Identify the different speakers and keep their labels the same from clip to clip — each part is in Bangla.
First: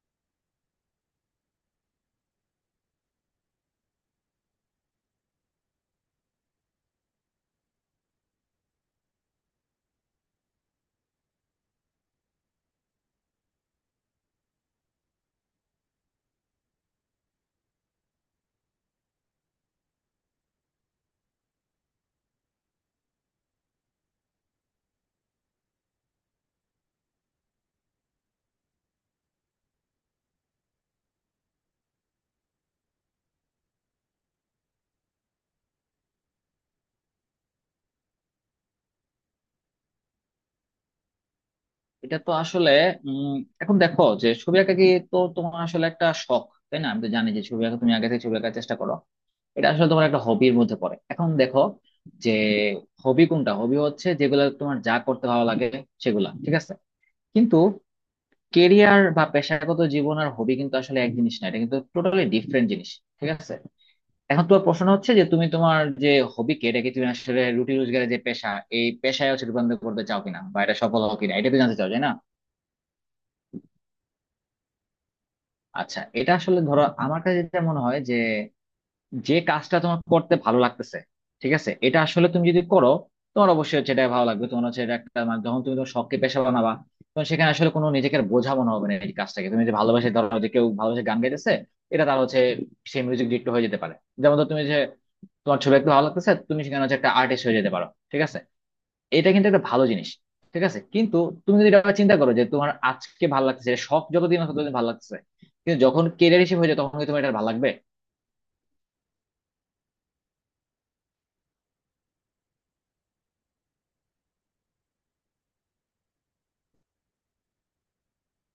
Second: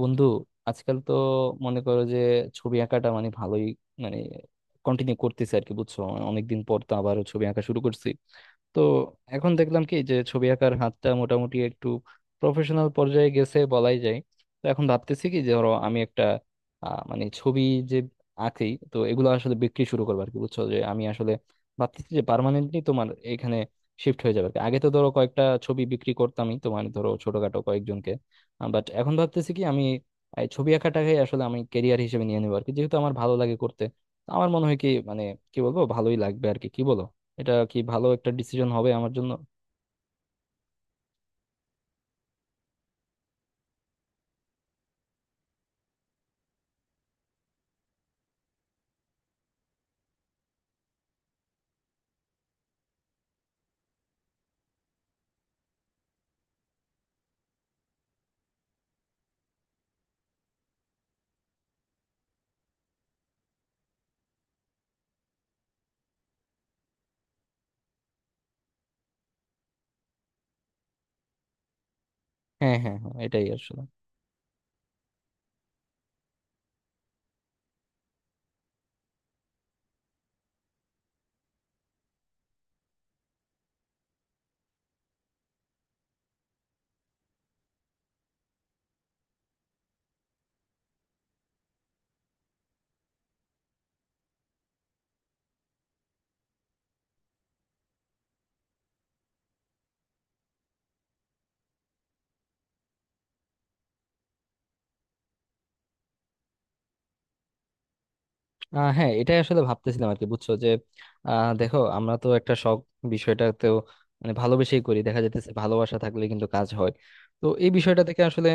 Speaker 1: বন্ধু, আজকাল তো মনে করো যে ছবি আঁকাটা মানে ভালোই, মানে কন্টিনিউ করতেছে আর কি, বুঝছো? মানে অনেকদিন পর তো আবারও ছবি আঁকা শুরু করছি। তো এখন দেখলাম কি যে ছবি আঁকার হাতটা মোটামুটি একটু প্রফেশনাল পর্যায়ে গেছে বলাই যায়। তো এখন ভাবতেছি কি যে ধরো আমি একটা মানে ছবি যে আঁকি, তো এগুলো আসলে বিক্রি শুরু করবো আর কি। বুঝছো যে আমি আসলে ভাবতেছি যে পার্মানেন্টলি তোমার এখানে শিফট হয়ে যাবে আর কি। আগে তো ধরো কয়েকটা ছবি বিক্রি করতামই, তোমার ধরো ছোটখাটো কয়েকজনকে। বাট এখন ভাবতেছি কি আমি এই ছবি আঁকাটাকে আসলে আমি কেরিয়ার হিসেবে নিয়ে নেবো আর কি, যেহেতু আমার ভালো লাগে করতে। তো আমার মনে হয় কি, মানে কি বলবো, ভালোই লাগবে আর কি। কি বলো, এটা কি ভালো একটা ডিসিশন হবে আমার জন্য?
Speaker 2: এটা তো আসলে উম এখন দেখো যে ছবি আঁকা কি? তো তোমার আসলে একটা শখ, তাই না? আমি তো জানি যে ছবি আঁকা তুমি আগে থেকে ছবি আঁকার চেষ্টা করো। এটা আসলে তোমার একটা হবির মধ্যে পড়ে। এখন দেখো যে হবি, কোনটা হবি? হচ্ছে যেগুলো তোমার যা করতে ভালো লাগে সেগুলা, ঠিক আছে। কিন্তু কেরিয়ার বা পেশাগত জীবন আর হবি কিন্তু আসলে এক জিনিস না, এটা কিন্তু টোটালি ডিফারেন্ট জিনিস, ঠিক আছে। এখন তোমার প্রশ্ন হচ্ছে যে তুমি তোমার যে হবিকে, এটাকে তুমি আসলে রুটি রোজগারের যে পেশা, এই পেশায় হচ্ছে রূপান্তর করতে চাও কিনা বা এটা সফল হও কিনা, এটা তো জানতে চাও, তাই না?
Speaker 1: হ্যাঁ হ্যাঁ হ্যাঁ, এটাই আসলে।
Speaker 2: আচ্ছা, এটা আসলে ধরো আমার কাছে যেটা মনে হয় যে যে কাজটা তোমার করতে ভালো লাগতেছে, ঠিক আছে, এটা আসলে তুমি যদি করো, তোমার অবশ্যই হচ্ছে এটা ভালো লাগবে। তোমার হচ্ছে এটা একটা মানে যখন তুমি তোমার শখকে পেশা বানাবা, তখন সেখানে আসলে কোনো নিজেকে আর বোঝা মনে হবে না এই কাজটাকে। তুমি যে ভালোবাসে, ধরো যে কেউ ভালোবাসে গান গাইতেছে, এটা তার হচ্ছে সেই মিউজিক ডিরেক্টর হয়ে যেতে পারে। যেমন ধর, তুমি যে তোমার ছবি একটু ভালো লাগতেছে, তুমি সেখানে হচ্ছে একটা আর্টিস্ট হয়ে যেতে পারো, ঠিক আছে। এটা কিন্তু একটা ভালো জিনিস, ঠিক আছে। কিন্তু তুমি যদি এটা চিন্তা করো যে তোমার আজকে ভালো লাগছে, এটা শখ, যতদিন আছে ততদিন ভালো লাগছে, কিন্তু যখন কেরিয়ার হিসেবে হয়ে যায় তখন কি তোমার এটা ভালো লাগবে?
Speaker 1: হ্যাঁ এটাই আসলে ভাবতেছিলাম আর কি, বুঝছো যে দেখো আমরা তো একটা শখ বিষয়টাতেও মানে ভালোবেসেই করি, দেখা যাইতেছে ভালোবাসা থাকলে কিন্তু কাজ হয়। তো এই বিষয়টা থেকে আসলে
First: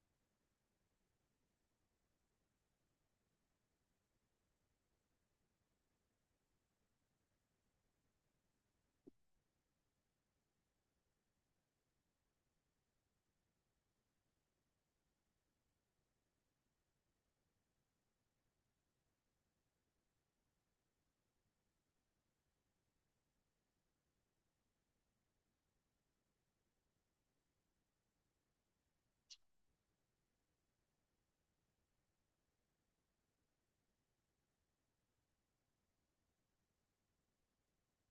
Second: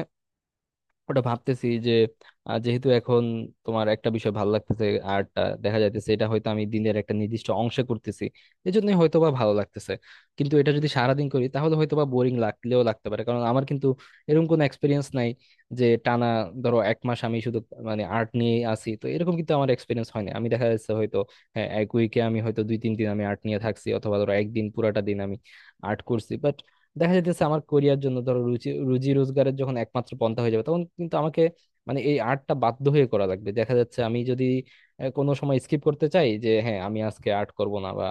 Speaker 1: ওটা ভাবতেছি যে যেহেতু এখন তোমার একটা বিষয় ভালো লাগতেছে, আর্টটা, দেখা যাইতেছে এটা হয়তো আমি দিনের একটা নির্দিষ্ট অংশে করতেছি, এজন্য হয়তো বা ভালো লাগতেছে। কিন্তু এটা যদি সারাদিন করি তাহলে হয়তো বা বোরিং লাগলেও লাগতে পারে, কারণ আমার কিন্তু এরকম কোনো এক্সপিরিয়েন্স নাই যে টানা ধরো এক মাস আমি শুধু মানে আর্ট নিয়ে আসি, তো এরকম কিন্তু আমার এক্সপিরিয়েন্স হয় না। আমি দেখা যাচ্ছে হয়তো, হ্যাঁ, এক উইকে আমি হয়তো 2-3 দিন আমি আর্ট নিয়ে থাকছি, অথবা ধরো একদিন পুরাটা দিন আমি আর্ট করছি। দেখা যাইতেছে আমার কোরিয়ার জন্য ধরো রুচি রুজি রোজগারের যখন একমাত্র পন্থা হয়ে যাবে তখন কিন্তু আমাকে মানে এই আর্টটা বাধ্য হয়ে করা লাগবে। দেখা যাচ্ছে আমি যদি কোনো সময় স্কিপ করতে চাই যে হ্যাঁ আমি আজকে আর্ট করব না, বা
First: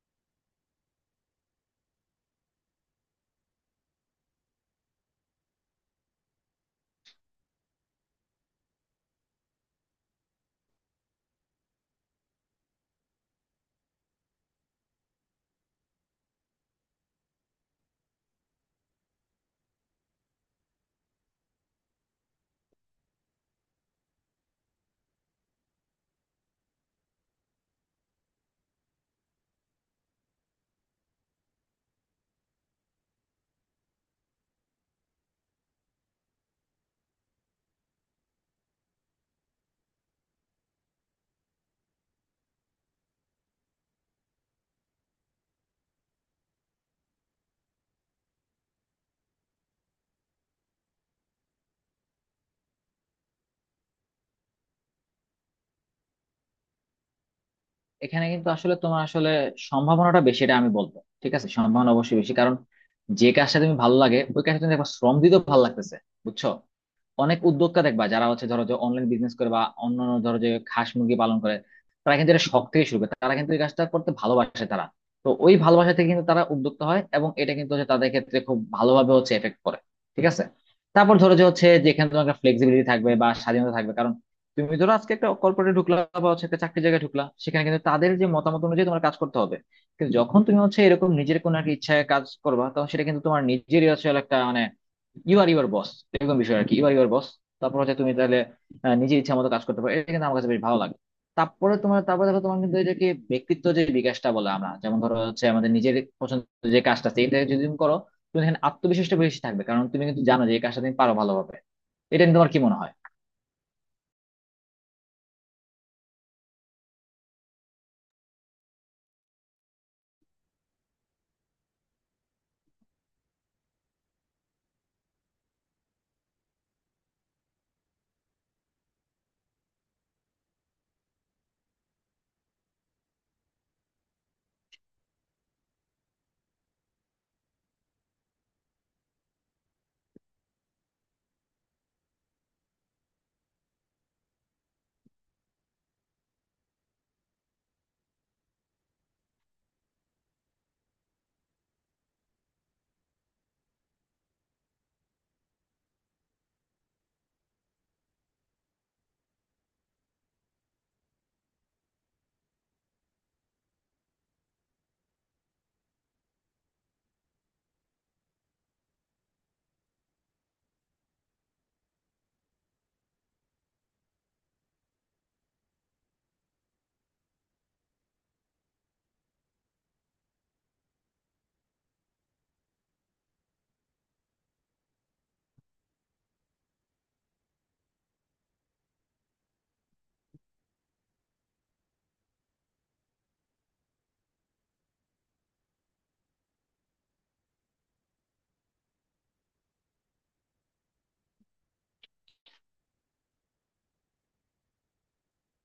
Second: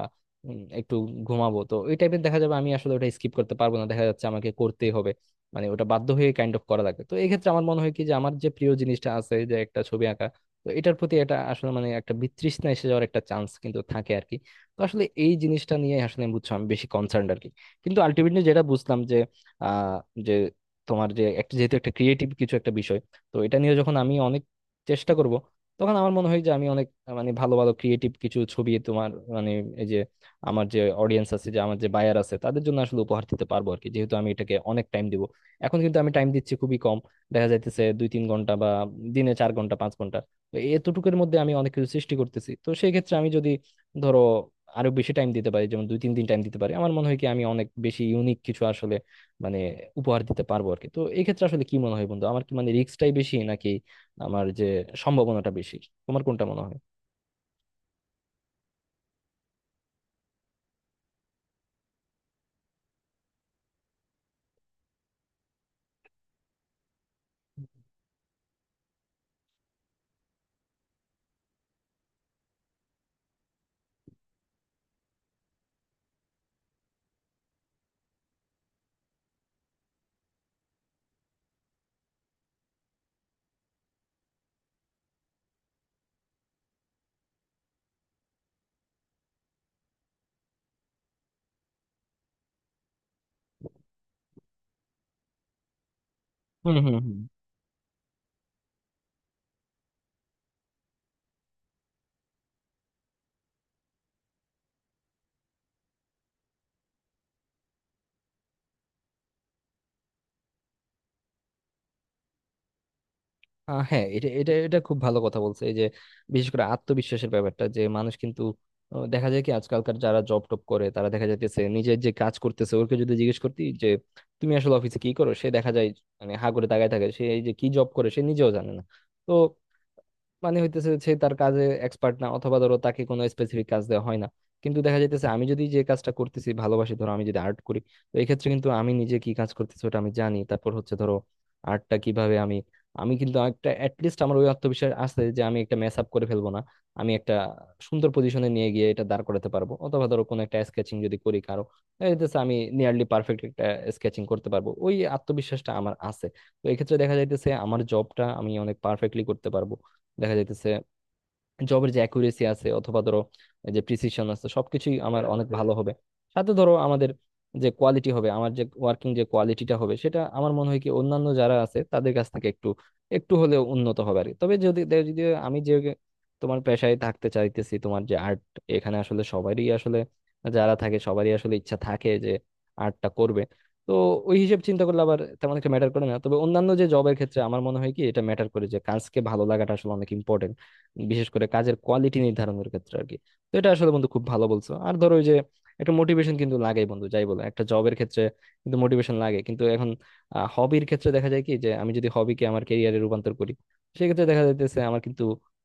Speaker 1: একটু ঘুমাবো, তো ওই টাইপের দেখা যাবে আমি আসলে ওটা স্কিপ করতে পারবো না। দেখা যাচ্ছে আমাকে করতেই হবে, মানে ওটা বাধ্য হয়ে কাইন্ড অফ করা লাগে। তো এই ক্ষেত্রে আমার মনে হয় কি যে আমার যে প্রিয় জিনিসটা আছে, যে একটা ছবি আঁকা, তো এটার প্রতি এটা আসলে মানে একটা বিতৃষ্ণা এসে যাওয়ার একটা চান্স কিন্তু থাকে আর কি। তো আসলে এই জিনিসটা নিয়ে আসলে আমি, বুঝছো, আমি বেশি কনসার্ন আর কি। কিন্তু আলটিমেটলি যেটা বুঝলাম যে, আহ যে তোমার যে একটা, যেহেতু একটা ক্রিয়েটিভ কিছু একটা বিষয়, তো এটা নিয়ে যখন আমি অনেক চেষ্টা করব তখন আমার মনে হয় যে আমি অনেক মানে ভালো ভালো ক্রিয়েটিভ কিছু ছবি তোমার, মানে এই যে আমার যে অডিয়েন্স আছে, যে আমার যে বায়ার আছে, তাদের জন্য আসলে উপহার দিতে পারবো আর কি, যেহেতু আমি এটাকে অনেক টাইম দিব। এখন কিন্তু আমি টাইম দিচ্ছি খুবই কম, দেখা যাইতেছে 2-3 ঘন্টা বা দিনে 4 ঘন্টা 5 ঘন্টা। তো এতটুকুর মধ্যে আমি অনেক কিছু সৃষ্টি করতেছি, তো সেই ক্ষেত্রে আমি যদি ধরো আরো বেশি টাইম দিতে পারি, যেমন 2-3 দিন টাইম দিতে পারি, আমার মনে হয় কি আমি অনেক বেশি ইউনিক কিছু আসলে মানে উপহার দিতে পারবো আর কি। তো এই ক্ষেত্রে আসলে কি মনে হয় বন্ধু, আমার কি মানে রিস্কটাই বেশি, নাকি আমার যে সম্ভাবনাটা বেশি? তোমার কোনটা মনে হয়?
Speaker 2: এখানে কিন্তু আসলে তোমার আসলে সম্ভাবনাটা বেশি, এটা আমি বলবো। ঠিক আছে, সম্ভাবনা অবশ্যই বেশি, কারণ যে কাজটা তুমি ভালো লাগে ওই কাজটা তুমি একবার শ্রম দিতেও ভালো লাগতেছে, বুঝছো। অনেক উদ্যোক্তা দেখবা যারা হচ্ছে ধরো যে অনলাইন বিজনেস করে বা অন্যান্য, ধরো যে হাঁস মুরগি পালন করে, তারা কিন্তু এটা শখ থেকে শুরু করে, তারা কিন্তু এই কাজটা করতে ভালোবাসে তারা। তো ওই ভালোবাসা থেকে কিন্তু তারা উদ্যোক্তা হয়, এবং এটা কিন্তু হচ্ছে তাদের ক্ষেত্রে খুব ভালোভাবে হচ্ছে এফেক্ট করে, ঠিক আছে। তারপর ধরো যে হচ্ছে যেখানে তোমার একটা ফ্লেক্সিবিলিটি থাকবে বা স্বাধীনতা থাকবে, কারণ তুমি ধরো আজকে একটা কর্পোরেটে ঢুকলা বা হচ্ছে একটা চাকরি জায়গায় ঢুকলা, সেখানে কিন্তু তাদের যে মতামত অনুযায়ী তোমার কাজ করতে হবে। কিন্তু যখন তুমি হচ্ছে এরকম নিজের কোনো একটা ইচ্ছায় কাজ করবা, তখন সেটা কিন্তু তোমার নিজেরই আসলে একটা মানে ইউ আর ইউর বস, এরকম বিষয় আর কি,
Speaker 1: হুম
Speaker 2: you are
Speaker 1: hmm
Speaker 2: your
Speaker 1: hmm.
Speaker 2: Boss. তারপর হচ্ছে তুমি তাহলে নিজের ইচ্ছা মতো কাজ করতে পারো, এটা কিন্তু আমার কাছে বেশ ভালো লাগে। তারপরে তোমার, তারপরে দেখো তোমার কিন্তু এটাকে ব্যক্তিত্ব যে বিকাশটা বলে আমরা, যেমন ধরো হচ্ছে আমাদের নিজের পছন্দের যে কাজটা আছে এটা যদি তুমি করো, তুমি এখানে আত্মবিশ্বাসটা বেশি থাকবে, কারণ তুমি কিন্তু জানো যে এই কাজটা তুমি পারো ভালোভাবে। এটা নিয়ে তোমার কি মনে হয়?
Speaker 1: হ্যাঁ, এটা এটা এটা খুব ভালো কথা বলছে, এই যে বিশেষ করে আত্মবিশ্বাসের ব্যাপারটা, যে মানুষ কিন্তু, দেখা যায় কি আজকালকার যারা জব টপ করে তারা দেখা যাইতেছে নিজের যে কাজ করতেছে ওকে যদি জিজ্ঞেস করতি যে তুমি আসলে অফিসে কি করো, সে দেখা যায় মানে হা করে তাকায় থাকে। সে এই যে কি জব করে সে নিজেও জানে না। তো মানে হইতেছে সে তার কাজে এক্সপার্ট না, অথবা ধরো তাকে কোনো স্পেসিফিক কাজ দেওয়া হয় না। কিন্তু দেখা যাইতেছে আমি যদি যে কাজটা করতেছি ভালোবাসি, ধরো আমি যদি আর্ট করি, তো এই ক্ষেত্রে কিন্তু আমি নিজে কি কাজ করতেছি ওটা আমি জানি। তারপর হচ্ছে ধরো আর্টটা কিভাবে আমি, কিন্তু একটা অ্যাটলিস্ট আমার ওই আত্মবিশ্বাস আছে যে আমি একটা মেস আপ করে ফেলবো না, আমি একটা সুন্দর পজিশনে নিয়ে গিয়ে এটা দাঁড় করাতে পারবো। অথবা ধরো কোনো একটা স্কেচিং যদি করি কারো, দেখা যাইতেছে আমি নিয়ারলি পারফেক্ট একটা স্কেচিং করতে পারবো, ওই আত্মবিশ্বাসটা আমার আছে। তো এক্ষেত্রে দেখা যাইতেছে আমার জবটা আমি অনেক পারফেক্টলি করতে পারবো। দেখা যাইতেছে জবের যে অ্যাকুরেসি আছে, অথবা ধরো এই যে প্রিসিশন আছে, সবকিছুই আমার অনেক ভালো হবে। সাথে ধরো আমাদের যে কোয়ালিটি হবে, আমার যে ওয়ার্কিং যে কোয়ালিটিটা হবে, সেটা আমার মনে হয় কি অন্যান্য যারা আছে তাদের কাছ থেকে একটু একটু হলেও উন্নত হবে আর কি। তবে যদি আমি যে তোমার পেশায় থাকতে চাইতেছি, তোমার যে আর্ট, এখানে আসলে সবারই আসলে যারা থাকে সবারই আসলে ইচ্ছা থাকে যে আর্টটা করবে। তো ওই হিসেব চিন্তা করলে আবার তেমন একটা ম্যাটার করে না। তবে অন্যান্য যে জবের ক্ষেত্রে আমার মনে হয় কি এটা ম্যাটার করে, যে কাজকে ভালো লাগাটা আসলে অনেক ইম্পর্টেন্ট, বিশেষ করে কাজের কোয়ালিটি নির্ধারণের ক্ষেত্রে আর কি। তো এটা আসলে বন্ধু খুব ভালো বলছো। আর ধরো ওই যে একটা মোটিভেশন কিন্তু লাগেই বন্ধু, যাই বলো, একটা জবের ক্ষেত্রে কিন্তু মোটিভেশন লাগে। কিন্তু এখন হবির ক্ষেত্রে দেখা যায় কি যে আমি যদি হবিকে আমার ক্যারিয়ারে রূপান্তর করি, সেক্ষেত্রে দেখা যাইতেছে আমার কিন্তু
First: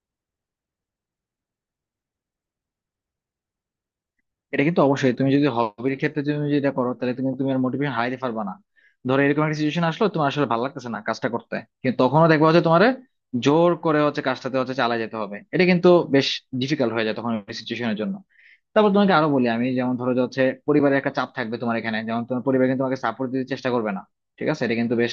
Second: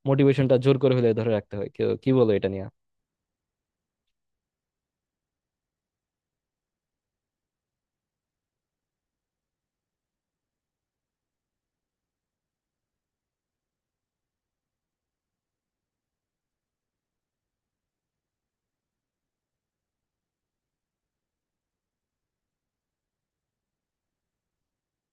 Speaker 1: মোটিভেশনটা জোর করে হলে ধরে রাখতে হয়। কি বলো এটা নিয়ে?
Speaker 2: এটা কিন্তু অবশ্যই তুমি যদি হবির ক্ষেত্রে তুমি যেটা করো, তাহলে তুমি তুমি আর মোটিভেশন হারাইতে পারবা না। ধরো এরকম একটা সিচুয়েশন আসলো, তোমার আসলে ভালো লাগতেছে না কাজটা করতে, কিন্তু তখনও দেখবা হচ্ছে তোমার জোর করে হচ্ছে কাজটাতে হচ্ছে চালা যেতে হবে, এটা কিন্তু বেশ ডিফিকাল্ট হয়ে যায় তখন সিচুয়েশনের জন্য। তারপর তোমাকে আরো বলি আমি, যেমন ধরো যে হচ্ছে পরিবারের একটা চাপ থাকবে তোমার এখানে, যেমন তোমার পরিবার কিন্তু তোমাকে সাপোর্ট দিতে চেষ্টা করবে না, ঠিক আছে। এটা কিন্তু বেশ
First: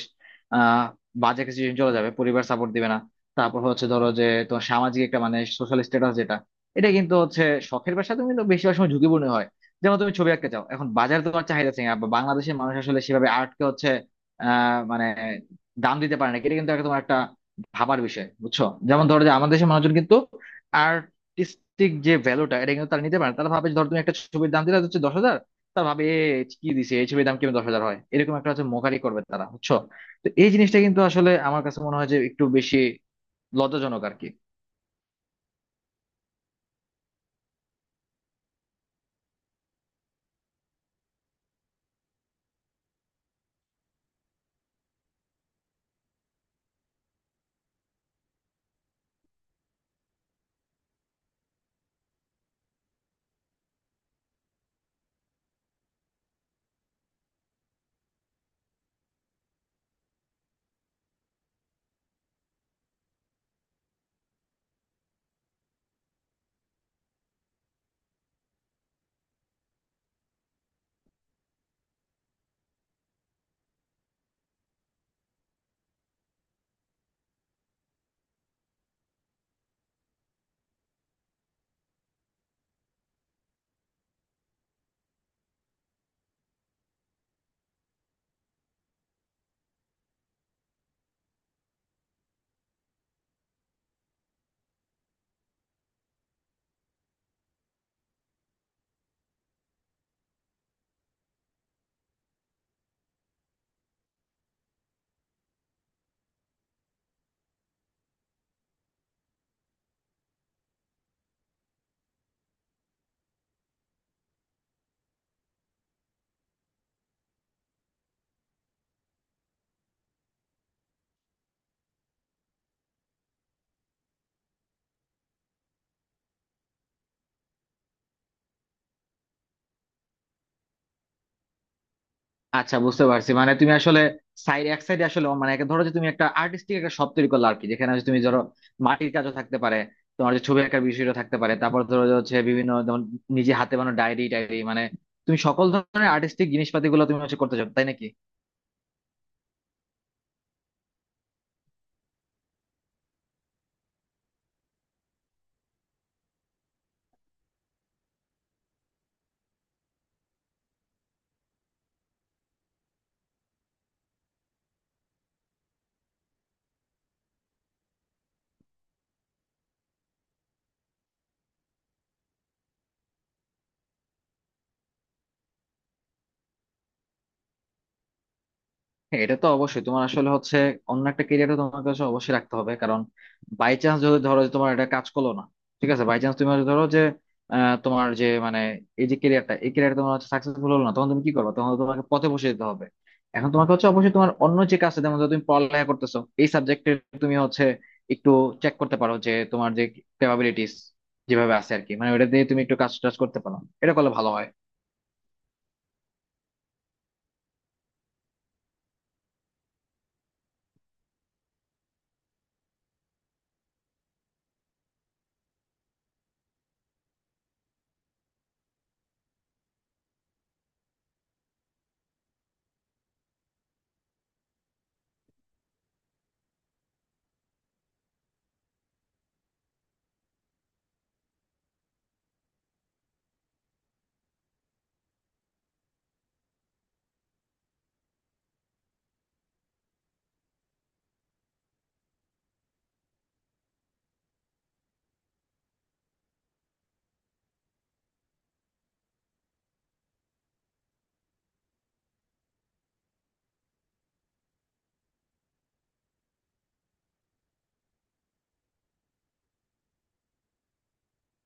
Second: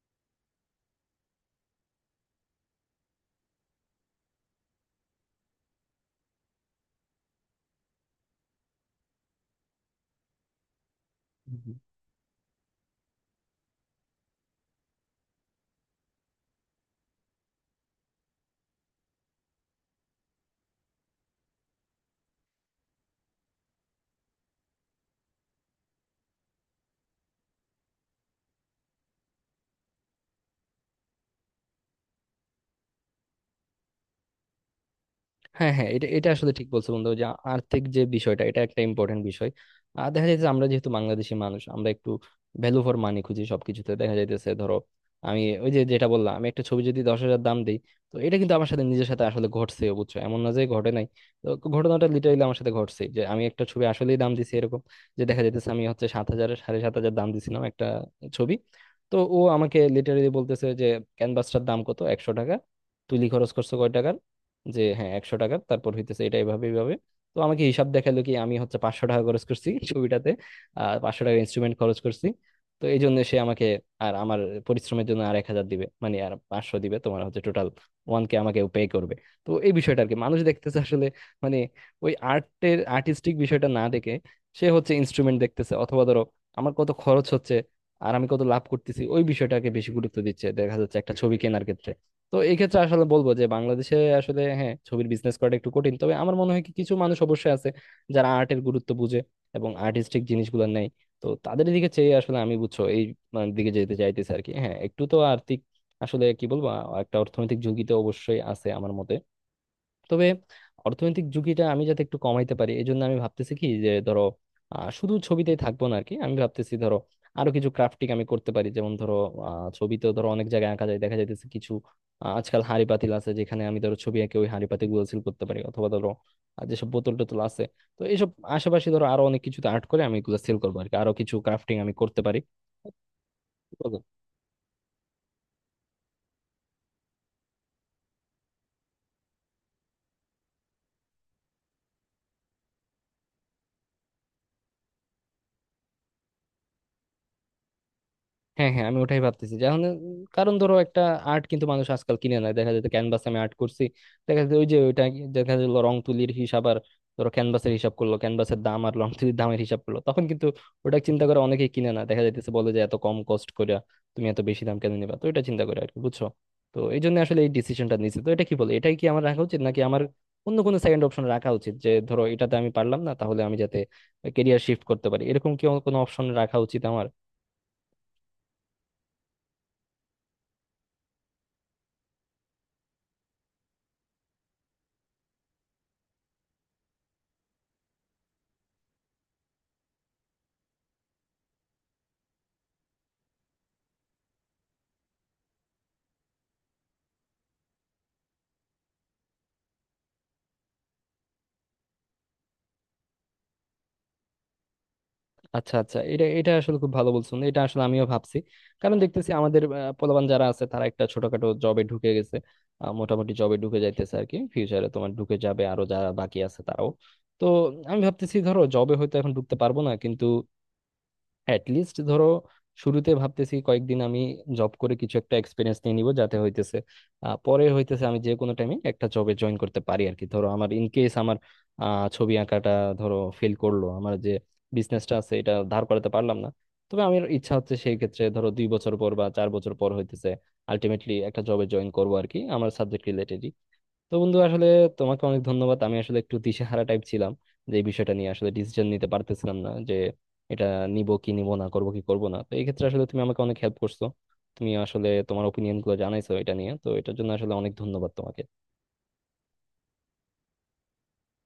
Speaker 2: আহ বাজে একটা সিচুয়েশন চলে যাবে, পরিবার সাপোর্ট দিবে না। তারপর হচ্ছে ধরো যে তোমার সামাজিক একটা মানে সোশ্যাল স্ট্যাটাস যেটা, এটা কিন্তু হচ্ছে শখের পেশা, তুমি কিন্তু বেশিরভাগ সময় ঝুঁকিপূর্ণ হয়। যেমন তুমি ছবি আঁকতে চাও, এখন বাজারে তোমার চাহিদা আছে না, বা বাংলাদেশের মানুষ আসলে সেভাবে আর্টকে হচ্ছে মানে দাম দিতে পারে না, এটা কিন্তু একটা তোমার একটা ভাবার বিষয়, বুঝছো। যেমন ধরো যে আমাদের দেশের মানুষজন কিন্তু আর্টিস্টিক যে ভ্যালুটা এটা কিন্তু তারা নিতে পারে না। তারা ভাবে যে ধর তুমি একটা ছবির দাম দিলে হচ্ছে 10,000, তারা ভাবে, এ, কি দিছে এই ছবির, দাম কেমন 10,000 হয়, এরকম একটা হচ্ছে মোকারি করবে তারা, বুঝছো। তো এই জিনিসটা কিন্তু আসলে আমার কাছে মনে হয় যে একটু বেশি লজ্জাজনক আর কি।
Speaker 1: হ্যাঁ হ্যাঁ, এটা এটা আসলে ঠিক বলছো বন্ধু, যে আর্থিক যে বিষয়টা, এটা একটা ইম্পর্টেন্ট বিষয়। আর দেখা যাচ্ছে আমরা যেহেতু বাংলাদেশি মানুষ আমরা একটু ভ্যালু ফর মানি খুঁজি সবকিছুতে। দেখা যাইতেছে ধরো আমি ওই যে যেটা বললাম, আমি একটা ছবি যদি 10,000 দাম দিই, তো এটা কিন্তু আমার সাথে, নিজের সাথে আসলে ঘটছে, বুঝছো? এমন না যে ঘটে নাই। তো ঘটনাটা লিটারালি আমার সাথে ঘটছে, যে আমি একটা ছবি আসলেই দাম দিছি এরকম। যে দেখা যাইতেছে আমি হচ্ছে 7,000 7,500 দাম দিছিলাম একটা ছবি। তো ও আমাকে লিটারালি বলতেছে যে ক্যানভাসটার দাম কত, 100 টাকা? তুলি খরচ করছো কয় টাকা? যে হ্যাঁ 100 টাকা, তারপর হইতেছে এটা এভাবে এইভাবে। তো আমাকে হিসাব দেখালো কি আমি হচ্ছে 500 টাকা খরচ করছি এই ছবিটাতে, আর 500 টাকা ইনস্ট্রুমেন্ট খরচ করছি। তো এই জন্য সে আমাকে, আর আমার পরিশ্রমের জন্য আর 1,000 দিবে, মানে আর 500 দিবে, তোমার হচ্ছে টোটাল ওয়ান কে আমাকে পে করবে। তো এই বিষয়টা আর কি, মানুষ দেখতেছে আসলে মানে ওই আর্টের আর্টিস্টিক বিষয়টা না দেখে সে হচ্ছে ইনস্ট্রুমেন্ট দেখতেছে, অথবা ধরো আমার কত খরচ হচ্ছে আর আমি কত লাভ করতেছি ওই বিষয়টাকে বেশি গুরুত্ব দিচ্ছে, দেখা যাচ্ছে, একটা ছবি কেনার ক্ষেত্রে। তো এই ক্ষেত্রে আসলে বলবো যে বাংলাদেশে আসলে হ্যাঁ ছবির বিজনেস করাটা একটু কঠিন। তবে আমার মনে হয় কি কিছু মানুষ অবশ্যই আছে যারা আর্টের গুরুত্ব বুঝে এবং আর্টিস্টিক জিনিসগুলো নেয়। তো তাদের দিকে চেয়ে আসলে আমি, বুঝছো, এই মানে দিকে যেতে চাইতেছি আর কি। হ্যাঁ একটু তো আর্থিক, আসলে কি বলবো, একটা অর্থনৈতিক ঝুঁকি তো অবশ্যই আছে আমার মতে। তবে অর্থনৈতিক ঝুঁকিটা আমি যাতে একটু কমাইতে পারি, এই জন্য আমি ভাবতেছি কি যে ধরো শুধু ছবিতেই থাকবো না আর কি। আমি ভাবতেছি ধরো আরো কিছু ক্রাফটিং আমি করতে পারি, যেমন ধরো ছবিতেও ধরো অনেক জায়গায় আঁকা যায়। দেখা যাইতেছে কিছু, আজকাল হাঁড়ি পাতিল আছে যেখানে আমি ধরো ছবি এঁকে ওই হাঁড়ি পাতিল গুলো সিল করতে পারি, অথবা ধরো আর যেসব বোতল টোতল আছে। তো এইসব আশেপাশে ধরো আরো অনেক কিছুতে আর্ট করে আমি এগুলো সেল করবো আর কি। আরো কিছু ক্রাফটিং আমি করতে পারি।
Speaker 2: আচ্ছা, বুঝতে পারছি, মানে তুমি আসলে সাইড, এক সাইডে আসলে মানে একে ধরো যে তুমি একটা আর্টিস্টিক একটা শপ তৈরি করলে আর কি, যেখানে হচ্ছে তুমি ধরো মাটির কাজও থাকতে পারে, তোমার যে ছবি আঁকার বিষয়টা থাকতে পারে, তারপর ধরো যে হচ্ছে বিভিন্ন, যেমন নিজে হাতে বানানো ডায়েরি টায়েরি, মানে তুমি সকল ধরনের আর্টিস্টিক জিনিসপাতি গুলো তুমি হচ্ছে করতে চাও তাই নাকি?
Speaker 1: হ্যাঁ হ্যাঁ, আমি ওটাই ভাবতেছি, যেমন, কারণ ধরো একটা আর্ট কিন্তু মানুষ আজকাল কিনে না। দেখা যেত ক্যানভাসে আমি আর্ট করছি, দেখা যেত ওই যে ওইটা, দেখা গেল রং তুলির হিসাব, আর ধরো ক্যানভাসের হিসাব করলো, ক্যানভাসের দাম আর রং তুলির দামের হিসাব করলো, তখন কিন্তু ওটা চিন্তা করে অনেকেই কিনে না। দেখা যাইতেছে বলে যে এত কম কস্ট করে তুমি এত বেশি দাম কেন নিবা, তো এটা চিন্তা করে আর কি, বুঝছো? তো এই জন্য আসলে এই ডিসিশনটা নিয়েছি। তো এটা কি বলে এটাই কি আমার রাখা উচিত, নাকি আমার অন্য কোনো সেকেন্ড অপশন রাখা উচিত যে ধরো এটাতে আমি পারলাম না তাহলে আমি যাতে কেরিয়ার শিফট করতে পারি, এরকম কি কোনো অপশন রাখা উচিত আমার?
Speaker 2: হ্যাঁ, এটা তো অবশ্যই তোমার আসলে হচ্ছে অন্য একটা কেরিয়ার তোমার কাছে অবশ্যই রাখতে হবে, কারণ বাই চান্স যদি ধরো যে তোমার এটা কাজ করলো না, ঠিক আছে, বাই চান্স তুমি হয়তো ধরো যে তোমার যে মানে এই যে কেরিয়ারটা, এই কেরিয়ারটা তোমার হচ্ছে সাকসেসফুল হলো না, তখন তুমি কি করবে? তখন তো তোমাকে পথে বসে যেতে হবে। এখন তোমাকে হচ্ছে অবশ্যই তোমার অন্য যে কাজটা, যেমন ধরো তুমি পড়ালেখা করতেছো এই সাবজেক্টে, তুমি হচ্ছে একটু চেক করতে পারো যে তোমার যে ক্যাপাবিলিটিস যেভাবে আছে আর কি, মানে ওটা দিয়ে তুমি একটু কাজ টাজ করতে পারো, এটা করলে ভালো হয়।
Speaker 1: আচ্ছা আচ্ছা, এটা এটা আসলে খুব ভালো বলছেন। এটা আসলে আমিও ভাবছি, কারণ দেখতেছি আমাদের পোলাপান যারা আছে তারা একটা ছোটখাটো জবে ঢুকে গেছে। মোটামুটি জবে ঢুকে যাইতেছে আর কি, ফিউচারে তোমার ঢুকে যাবে আরো যারা বাকি আছে তারাও। তো আমি ভাবতেছি ধরো জবে হয়তো এখন ঢুকতে পারবো না, কিন্তু লিস্ট ধরো শুরুতে ভাবতেছি কয়েকদিন আমি জব করে কিছু একটা এক্সপিরিয়েন্স নিয়ে নিব, যাতে হইতেছে পরে হইতেছে আমি যে কোনো টাইমে একটা জবে জয়েন করতে পারি আর কি। ধরো আমার, ইন কেস আমার ছবি আঁকাটা ধরো ফেল করলো, আমার যে বিজনেসটা আছে এটা ধার করাতে পারলাম না, তবে আমার ইচ্ছা হচ্ছে সেই ক্ষেত্রে ধরো 2 বছর পর বা 4 বছর পর হইতেছে আলটিমেটলি একটা জবে জয়েন করবো আর কি, আমার সাবজেক্ট রিলেটেড। তো বন্ধু আসলে তোমাকে অনেক ধন্যবাদ। আমি আসলে একটু দিশেহারা টাইপ ছিলাম, যে এই বিষয়টা নিয়ে আসলে ডিসিশন নিতে পারতেছিলাম না যে এটা নিব কি নিব না, করব কি করব না। তো এই ক্ষেত্রে আসলে তুমি আমাকে অনেক হেল্প করছো, তুমি আসলে তোমার ওপিনিয়ন গুলো জানাইছো এটা নিয়ে। তো এটার জন্য আসলে অনেক ধন্যবাদ তোমাকে।